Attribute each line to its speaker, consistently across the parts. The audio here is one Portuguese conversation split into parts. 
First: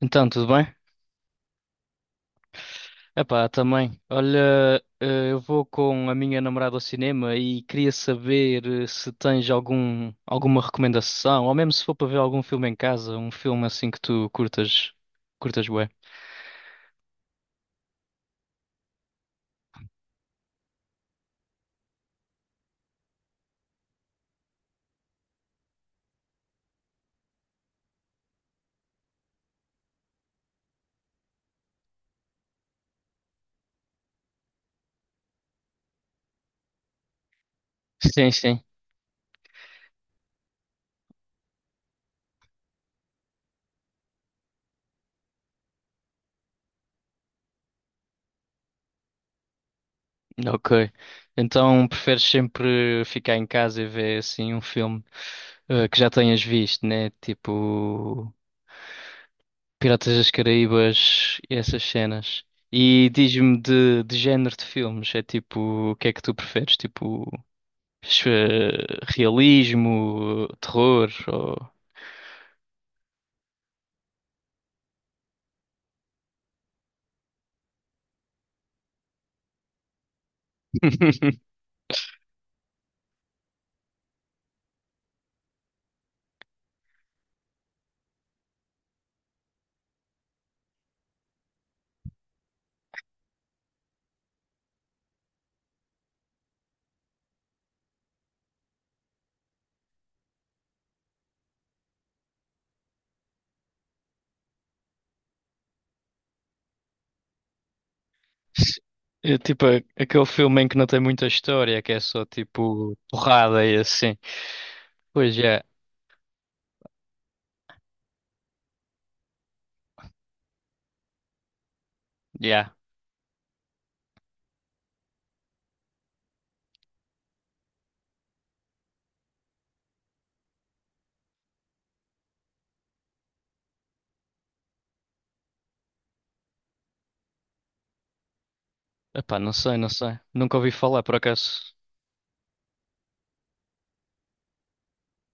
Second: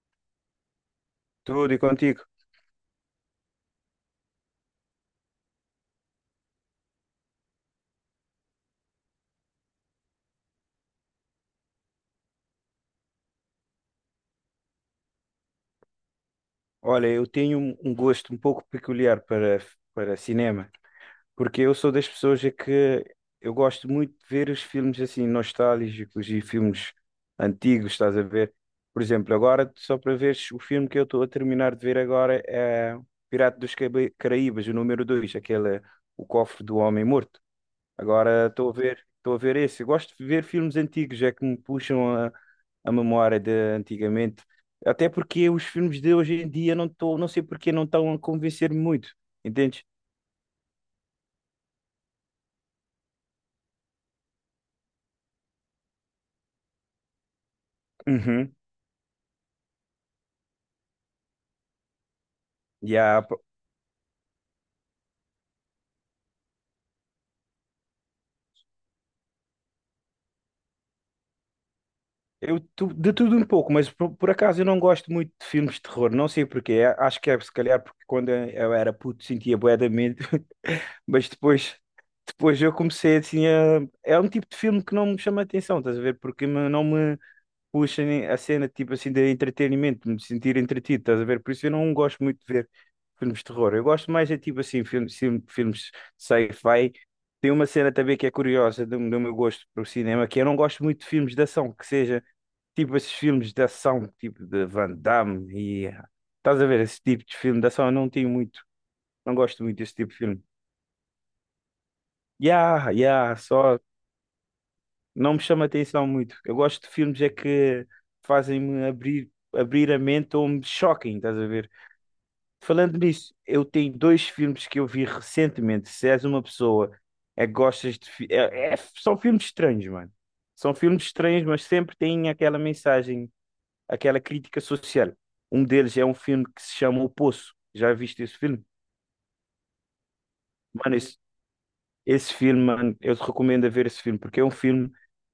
Speaker 1: Então, tudo bem?
Speaker 2: Tudo e contigo.
Speaker 1: Epá, também. Olha, eu vou com a minha namorada ao cinema e queria saber se tens algum, alguma recomendação, ou mesmo se for para ver algum filme em casa, um filme assim que tu curtas, curtas bué.
Speaker 2: Olha, eu tenho um gosto um pouco peculiar para, para cinema, porque eu sou das pessoas a que eu gosto muito de ver os filmes assim nostálgicos e filmes antigos, estás a ver? Por exemplo, agora, só para veres, o filme que eu estou a terminar de ver agora é Caraíbas, o número 2, aquele, O Cofre do Homem Morto.
Speaker 1: Sim,
Speaker 2: Agora
Speaker 1: sim.
Speaker 2: estou a ver esse. Eu gosto de ver filmes antigos, é que me puxam a memória de antigamente, até porque os filmes de hoje em dia não sei porque não estão a convencer-me muito, entendes?
Speaker 1: Ok. Então, preferes sempre ficar em casa e ver assim um filme que já tenhas visto, né? Tipo,
Speaker 2: Uhum.
Speaker 1: Piratas das Caraíbas e essas cenas. E
Speaker 2: Yeah, pá.
Speaker 1: diz-me de género de filmes. É tipo, o que é que tu preferes? Tipo, ch- realismo, terror, ou...
Speaker 2: De tudo um pouco, mas por acaso eu não gosto muito de filmes de terror, não sei porquê, acho que é se calhar porque quando eu era puto sentia bué de medo, mas depois, depois eu comecei assim a... É um tipo de filme que não me chama a atenção, estás a ver? Não me puxa a cena tipo assim de entretenimento, de me sentir entretido, estás a ver? Por isso eu não gosto muito de ver filmes de terror. Eu gosto mais é tipo assim, filmes sci-fi. Tem uma cena também que é curiosa do meu gosto para o cinema, que eu não gosto muito de filmes de ação, que seja tipo esses filmes de ação, tipo de Van Damme e estás a ver esse tipo de filme de ação, eu não tenho muito, não
Speaker 1: É
Speaker 2: gosto
Speaker 1: tipo
Speaker 2: muito desse tipo de
Speaker 1: aquele
Speaker 2: filme.
Speaker 1: filme em que não tem muita história, que é só
Speaker 2: Yeah,
Speaker 1: tipo
Speaker 2: yeah,
Speaker 1: porrada e
Speaker 2: só
Speaker 1: assim.
Speaker 2: não
Speaker 1: Pois
Speaker 2: me
Speaker 1: é,
Speaker 2: chama atenção muito. Eu gosto de filmes é que fazem-me abrir a mente ou me choquem, estás a ver?
Speaker 1: já.
Speaker 2: Falando nisso, eu tenho dois filmes que eu vi recentemente. Se és uma pessoa é que gostas de. São filmes estranhos, mano. São filmes estranhos, mas sempre têm aquela mensagem, aquela crítica social. Um deles é um filme que se chama O Poço. Já viste esse filme?
Speaker 1: Epá, não sei, não sei. Nunca ouvi
Speaker 2: Mano,
Speaker 1: falar, por
Speaker 2: esse,
Speaker 1: acaso.
Speaker 2: Esse filme, mano, eu te recomendo a ver esse filme, porque é um filme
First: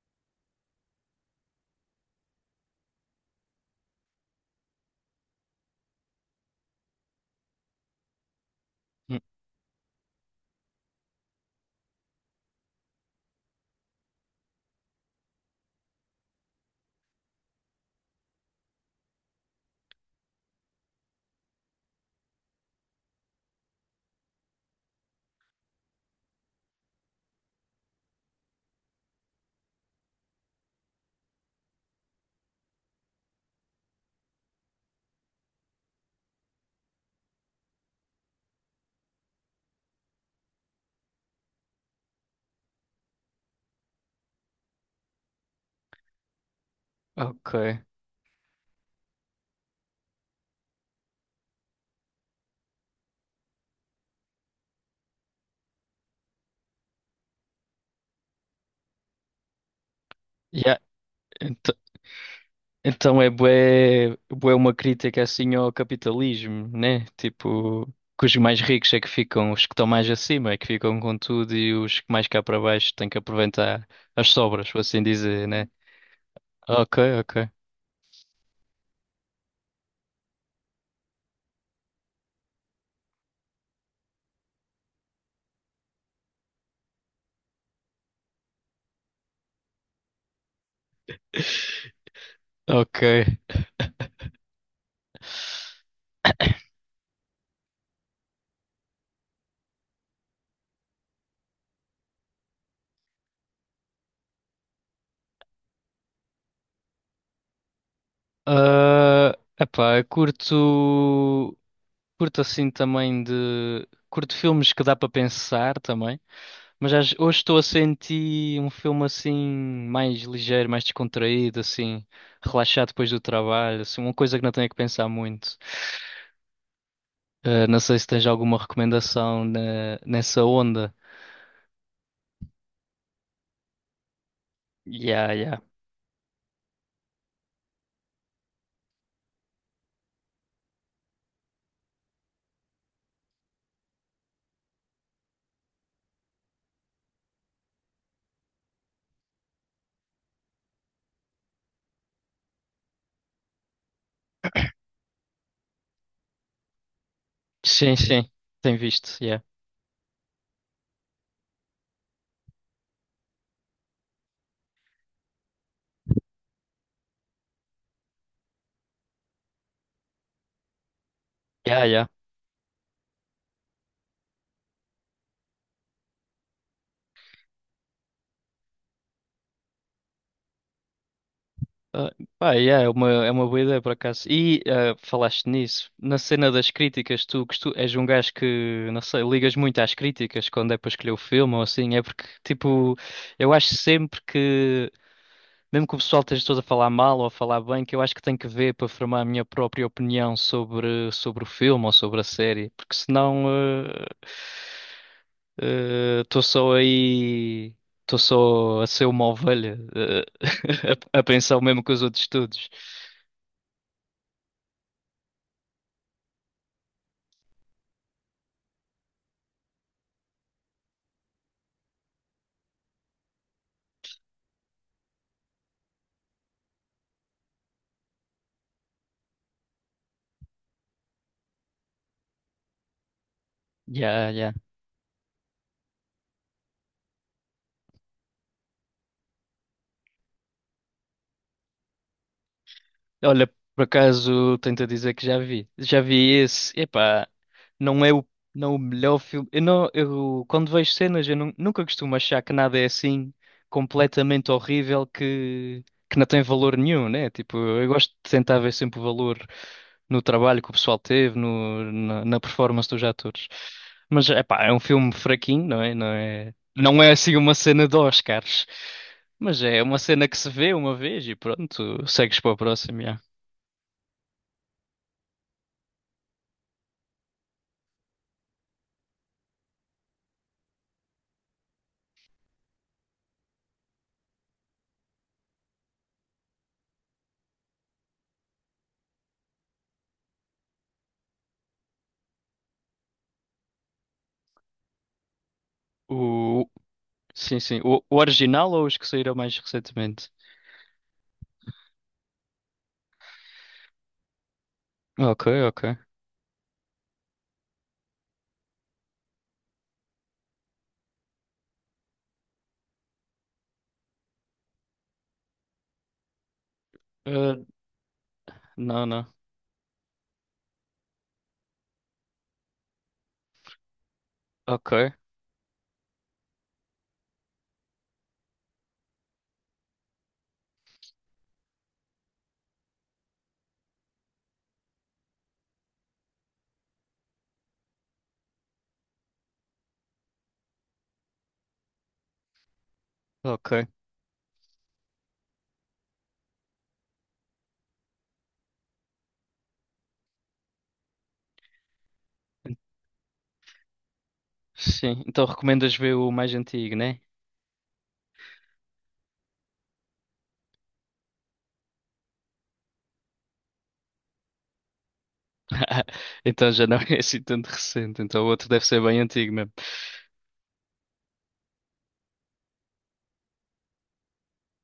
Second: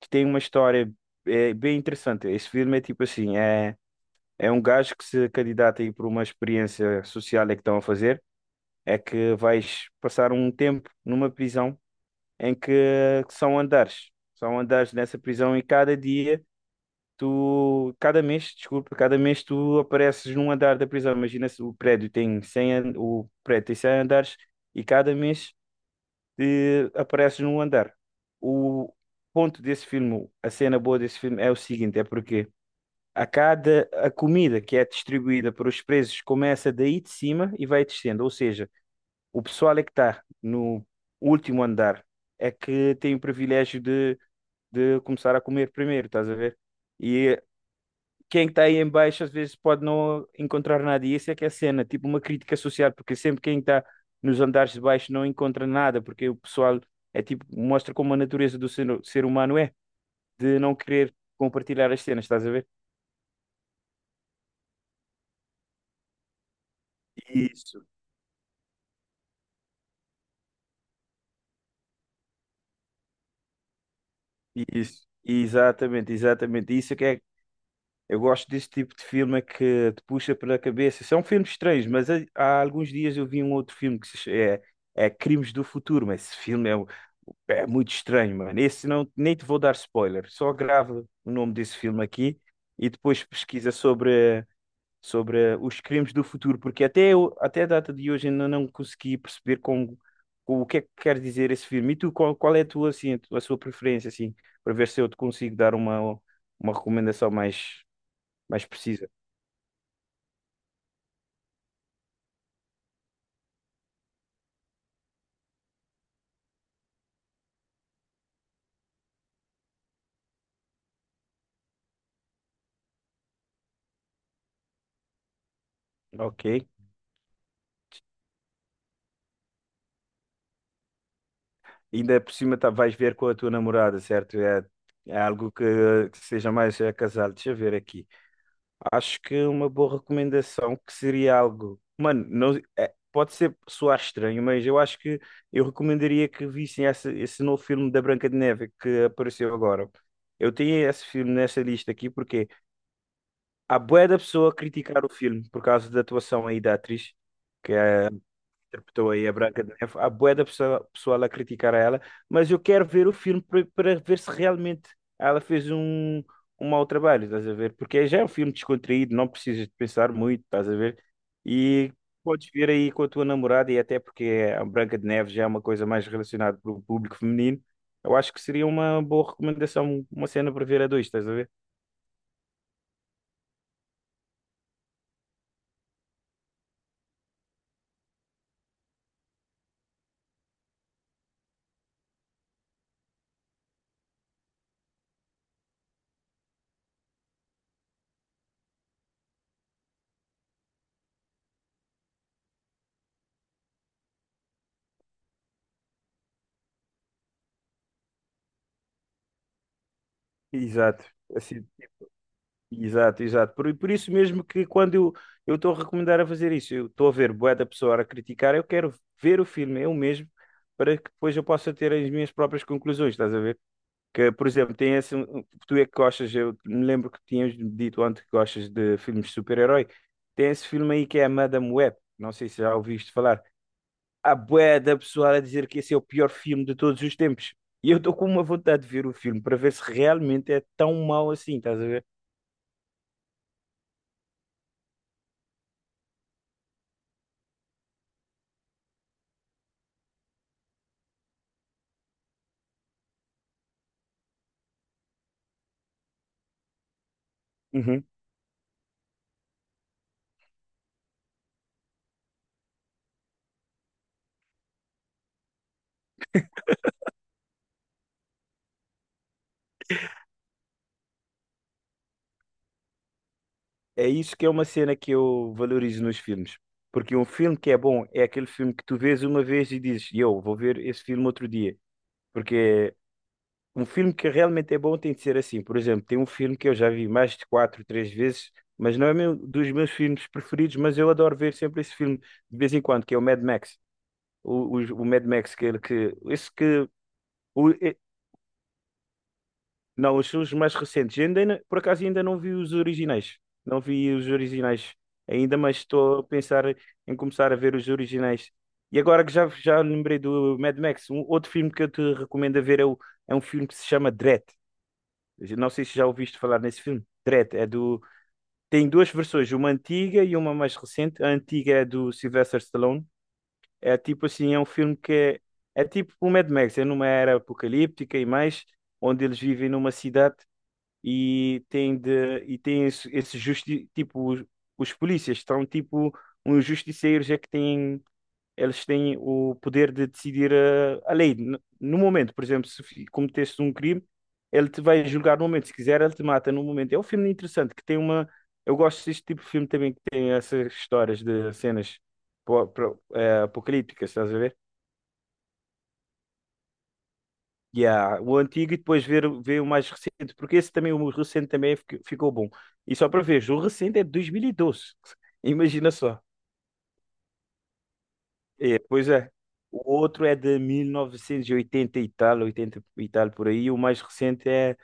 Speaker 2: que tem uma história é, bem interessante. Esse filme é tipo assim, é um gajo que se candidata aí por uma experiência social é que estão a fazer, é
Speaker 1: Hum.
Speaker 2: que vais passar um tempo numa prisão em que são andares. São andares nessa prisão e cada dia desculpa, cada mês tu apareces num andar da prisão. Imagina se o prédio o prédio tem 100 andares e cada mês apareces num andar. O ponto desse filme, a cena boa desse filme é o seguinte, é porque a comida que é distribuída para os presos começa daí de cima e vai descendo, ou seja, o pessoal é que está no último andar é que tem o privilégio de começar a comer primeiro, estás a ver? E
Speaker 1: Ok.
Speaker 2: quem está aí em baixo às vezes pode não encontrar nada. E essa é que é a cena, tipo uma crítica social, porque sempre quem está nos andares de baixo não encontra nada, porque o pessoal é tipo, mostra como a natureza do ser humano é, de não
Speaker 1: Já.
Speaker 2: querer compartilhar as cenas, estás a ver?
Speaker 1: Então é bué, bué uma crítica assim ao capitalismo, né?
Speaker 2: Isso,
Speaker 1: Tipo, que os mais ricos é que ficam, os que estão mais acima é que ficam com tudo e os que mais cá para baixo têm que aproveitar as sobras, por assim
Speaker 2: isso.
Speaker 1: dizer, né?
Speaker 2: Exatamente, exatamente. Isso é
Speaker 1: Ok,
Speaker 2: que é.
Speaker 1: ok,
Speaker 2: Eu gosto desse tipo de filme é que te puxa pela cabeça. São filmes estranhos, mas há alguns dias eu vi um outro filme que se ch- é, é Crimes do Futuro, mas esse filme é muito estranho, mano. Esse não, nem te vou dar spoiler. Só grava o nome desse filme aqui e
Speaker 1: ok.
Speaker 2: depois pesquisa sobre os crimes do futuro, porque até a data de hoje ainda não consegui perceber como, o que é que quer dizer esse filme. E tu, qual é a tua, assim, a tua- a sua preferência, assim, para ver se eu te consigo dar uma recomendação mais mais precisa.
Speaker 1: Ah, epá, curto, curto assim também de, curto filmes que dá para pensar também. Hoje estou a sentir um filme assim mais ligeiro, mais descontraído, assim, relaxado depois do trabalho, assim, uma coisa que não tenho que pensar muito.
Speaker 2: Ok.
Speaker 1: Não sei se tens alguma recomendação nessa onda.
Speaker 2: Ainda por cima tá, vais ver com a tua namorada, certo? É, é
Speaker 1: Yeah,
Speaker 2: algo
Speaker 1: yeah.
Speaker 2: que seja mais é, casado. Deixa eu ver aqui. Acho que uma boa recomendação que seria algo. Mano, não, é, pode ser soar estranho, mas eu acho que eu recomendaria que vissem esse novo filme da Branca de Neve que apareceu agora. Eu tenho esse filme nessa lista aqui porque há bué da pessoa a criticar o filme por causa da atuação aí da atriz, que
Speaker 1: Sim,
Speaker 2: é
Speaker 1: sim. Tem
Speaker 2: interpretou
Speaker 1: visto,
Speaker 2: aí a
Speaker 1: yeah.
Speaker 2: Branca de Neve. Há bué pessoal a criticar a ela, mas eu quero ver o filme para ver se realmente ela fez um, um mau trabalho, estás a ver? Porque já é um filme descontraído, não precisas de pensar muito, estás a ver?
Speaker 1: Yeah,
Speaker 2: E
Speaker 1: yeah.
Speaker 2: podes ver aí com a tua namorada, e até porque a Branca de Neve já é uma coisa mais relacionada para o público feminino, eu acho que seria uma boa recomendação, uma cena para ver a dois, estás a ver?
Speaker 1: Ah, pá, yeah, é uma boa ideia por acaso. E ah, falaste nisso, na cena das críticas, tu, és um gajo que, não sei, ligas muito às críticas quando é para escolher o filme ou assim, é porque, tipo, eu acho sempre que mesmo que o pessoal esteja todo a falar mal ou a falar bem, que eu acho que tenho que ver para formar a minha própria opinião sobre, sobre o filme ou sobre a série, porque senão estou só aí, estou só a ser uma ovelha,
Speaker 2: Exato.
Speaker 1: a pensar o mesmo que os outros todos.
Speaker 2: Exato, exato. Por isso mesmo que quando eu estou a recomendar a fazer isso, eu estou a ver bué da pessoa a criticar, eu quero ver o filme eu mesmo para que depois eu possa ter as minhas próprias conclusões, estás a ver? Que, por exemplo, tem esse, tu é que gostas, eu me lembro que tinhas dito antes que gostas de filmes de super-herói, tem esse filme aí que é a Madame Web, não sei se já ouviste falar.
Speaker 1: Yeah,
Speaker 2: Há
Speaker 1: yeah.
Speaker 2: bué da pessoa a dizer que esse é o pior filme de todos os tempos. E eu estou com uma vontade de ver o filme para ver se realmente é tão mau assim, estás a ver?
Speaker 1: Olha, por acaso tento dizer que já vi. Já vi esse. Epá, não é o, não é o melhor filme. Eu não, eu, Quando vejo cenas, nunca costumo achar que nada é assim completamente horrível que não tem valor nenhum, né? Tipo, eu gosto de tentar ver sempre o valor no trabalho que o pessoal teve, no, na, na performance dos atores. Mas, epá, é um filme fraquinho, não é? Não é, não é assim uma cena de Oscars. Mas é uma cena que se vê uma vez e pronto, segues para o próximo.
Speaker 2: É isso que é uma cena que eu valorizo nos filmes. Porque um filme que é bom é aquele filme que tu vês uma vez e dizes, eu vou ver esse filme outro dia. Porque um filme que realmente é bom tem de ser assim. Por exemplo, tem um filme que eu já vi mais de três vezes, mas não é meu, dos meus filmes preferidos, mas eu adoro ver sempre esse filme de vez em quando, que é o Mad Max. O Mad Max, que, ele- que, esse
Speaker 1: O...
Speaker 2: que,
Speaker 1: Sim,
Speaker 2: o,
Speaker 1: sim. O original ou os que saíram mais
Speaker 2: não, os
Speaker 1: recentemente?
Speaker 2: filmes mais recentes. Eu Ainda, não- Por acaso ainda não vi os originais. Não vi os originais
Speaker 1: Ok,
Speaker 2: ainda, mas
Speaker 1: ok.
Speaker 2: estou a pensar em começar a ver os originais. E agora que já, já lembrei do Mad Max, um outro filme que eu te recomendo a ver é, é um filme que se chama Dredd. Eu não sei se já ouviste falar nesse filme.
Speaker 1: Eh,
Speaker 2: Dredd é do. Tem
Speaker 1: não,
Speaker 2: duas
Speaker 1: não.
Speaker 2: versões, uma antiga e uma mais recente. A antiga é do Sylvester Stallone. É tipo assim, é um
Speaker 1: Ok,
Speaker 2: filme que é tipo o Mad Max, é numa era apocalíptica e mais, onde eles vivem numa cidade e tem esse justi tipo os polícias estão tipo uns justiceiros é que têm eles têm o poder de decidir lei no momento. Por exemplo, se fi- cometeste um
Speaker 1: ok.
Speaker 2: crime, ele te vai julgar no momento. Se quiser, ele te mata no momento. É um filme interessante que tem uma, eu gosto deste tipo de filme também que tem essas histórias de cenas apocalípticas, estás a ver?
Speaker 1: Sim, então recomendas ver o mais antigo, né?
Speaker 2: Yeah, o antigo e depois ver o mais recente, porque esse também, o recente também ficou bom. E só para ver, o recente é de 2012. Imagina só.
Speaker 1: Então já não é assim tanto recente. Então o outro
Speaker 2: É,
Speaker 1: deve ser
Speaker 2: pois
Speaker 1: bem
Speaker 2: é.
Speaker 1: antigo mesmo.
Speaker 2: O outro é de 1980 e oitenta e tal, 80 e tal por aí. O mais recente é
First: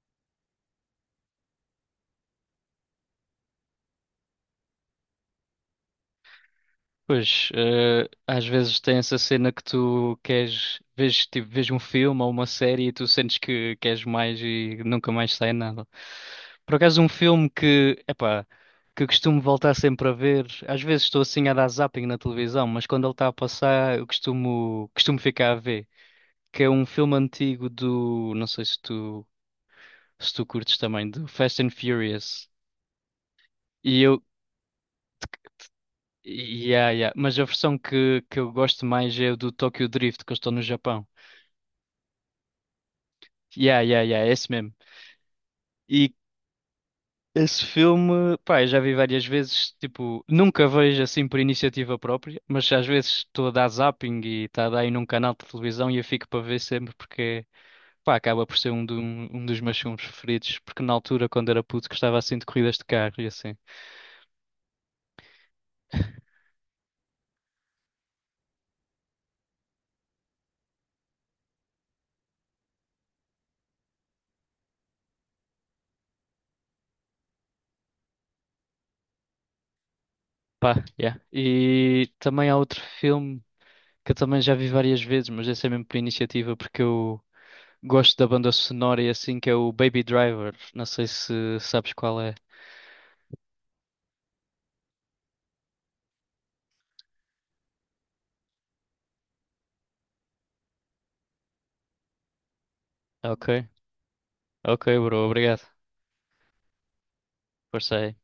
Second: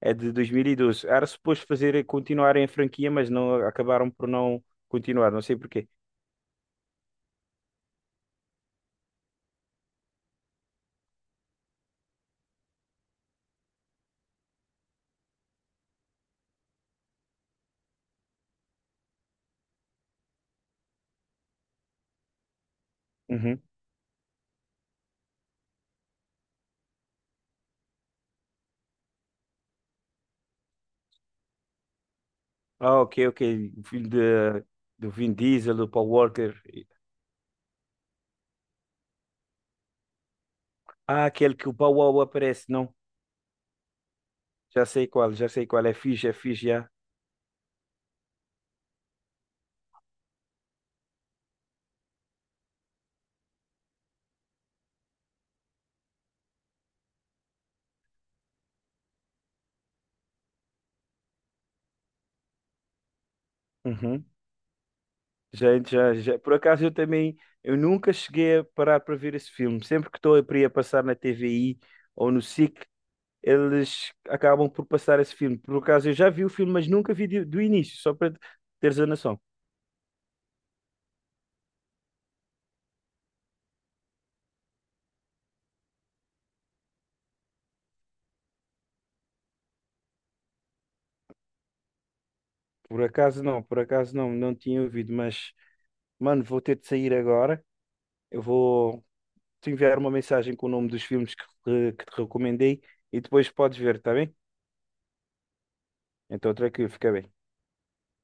Speaker 2: é de 2012. Era suposto fazer continuarem a franquia, mas não acabaram por não continuar, não sei porquê.
Speaker 1: Pois, eh, às vezes tem essa cena que tu queres, vês, tipo, vês um filme ou uma série e tu sentes que queres mais e nunca mais sai nada. Por acaso, um filme que, epá, que costumo voltar sempre a ver, às vezes estou assim a dar zapping na televisão, mas quando ele está a
Speaker 2: Uhum.
Speaker 1: passar, eu costumo, costumo ficar a ver, que é um filme antigo do, não sei se tu curtes também, do Fast and Furious.
Speaker 2: Ah, ok, ok.
Speaker 1: E
Speaker 2: Filho
Speaker 1: eu,
Speaker 2: de, do Vin Diesel, do Paul Walker.
Speaker 1: yeah, yeah. Mas a versão que eu gosto mais é o do Tokyo Drift, que eu estou no Japão.
Speaker 2: Ah, aquele que o Paul Walker aparece, não?
Speaker 1: Yeah, yeah, yeah, é esse mesmo.
Speaker 2: Já sei qual, já sei qual.
Speaker 1: E
Speaker 2: É fixe, já.
Speaker 1: esse filme, pá, eu já vi várias vezes, tipo, nunca vejo assim por iniciativa própria, mas às vezes estou a dar zapping e está a dar aí num canal de televisão e eu fico para ver sempre porque, pá, acaba por ser um dos meus filmes preferidos, porque na altura, quando era puto, gostava assim de corridas de carro e assim.
Speaker 2: Uhum. Já, já, já. Por acaso eu também, eu nunca cheguei a parar para ver esse filme. Sempre que estou para ir a passar na TVI ou no SIC, eles acabam por passar esse filme. Por acaso eu já vi o filme, mas nunca vi do início, só para teres a noção.
Speaker 1: Pá, yeah. E também há outro filme que eu também já vi várias vezes, mas esse é mesmo por iniciativa, porque eu gosto da banda sonora e assim, que é o Baby Driver. Não sei se sabes qual é.
Speaker 2: Por acaso não, não tinha ouvido, mas, mano, vou ter de sair agora. Eu vou te enviar uma mensagem com o nome dos filmes que te recomendei e
Speaker 1: Ok,
Speaker 2: depois podes ver, está bem?
Speaker 1: ok, bro, obrigado.
Speaker 2: Então, tranquilo, fica bem.
Speaker 1: Força aí.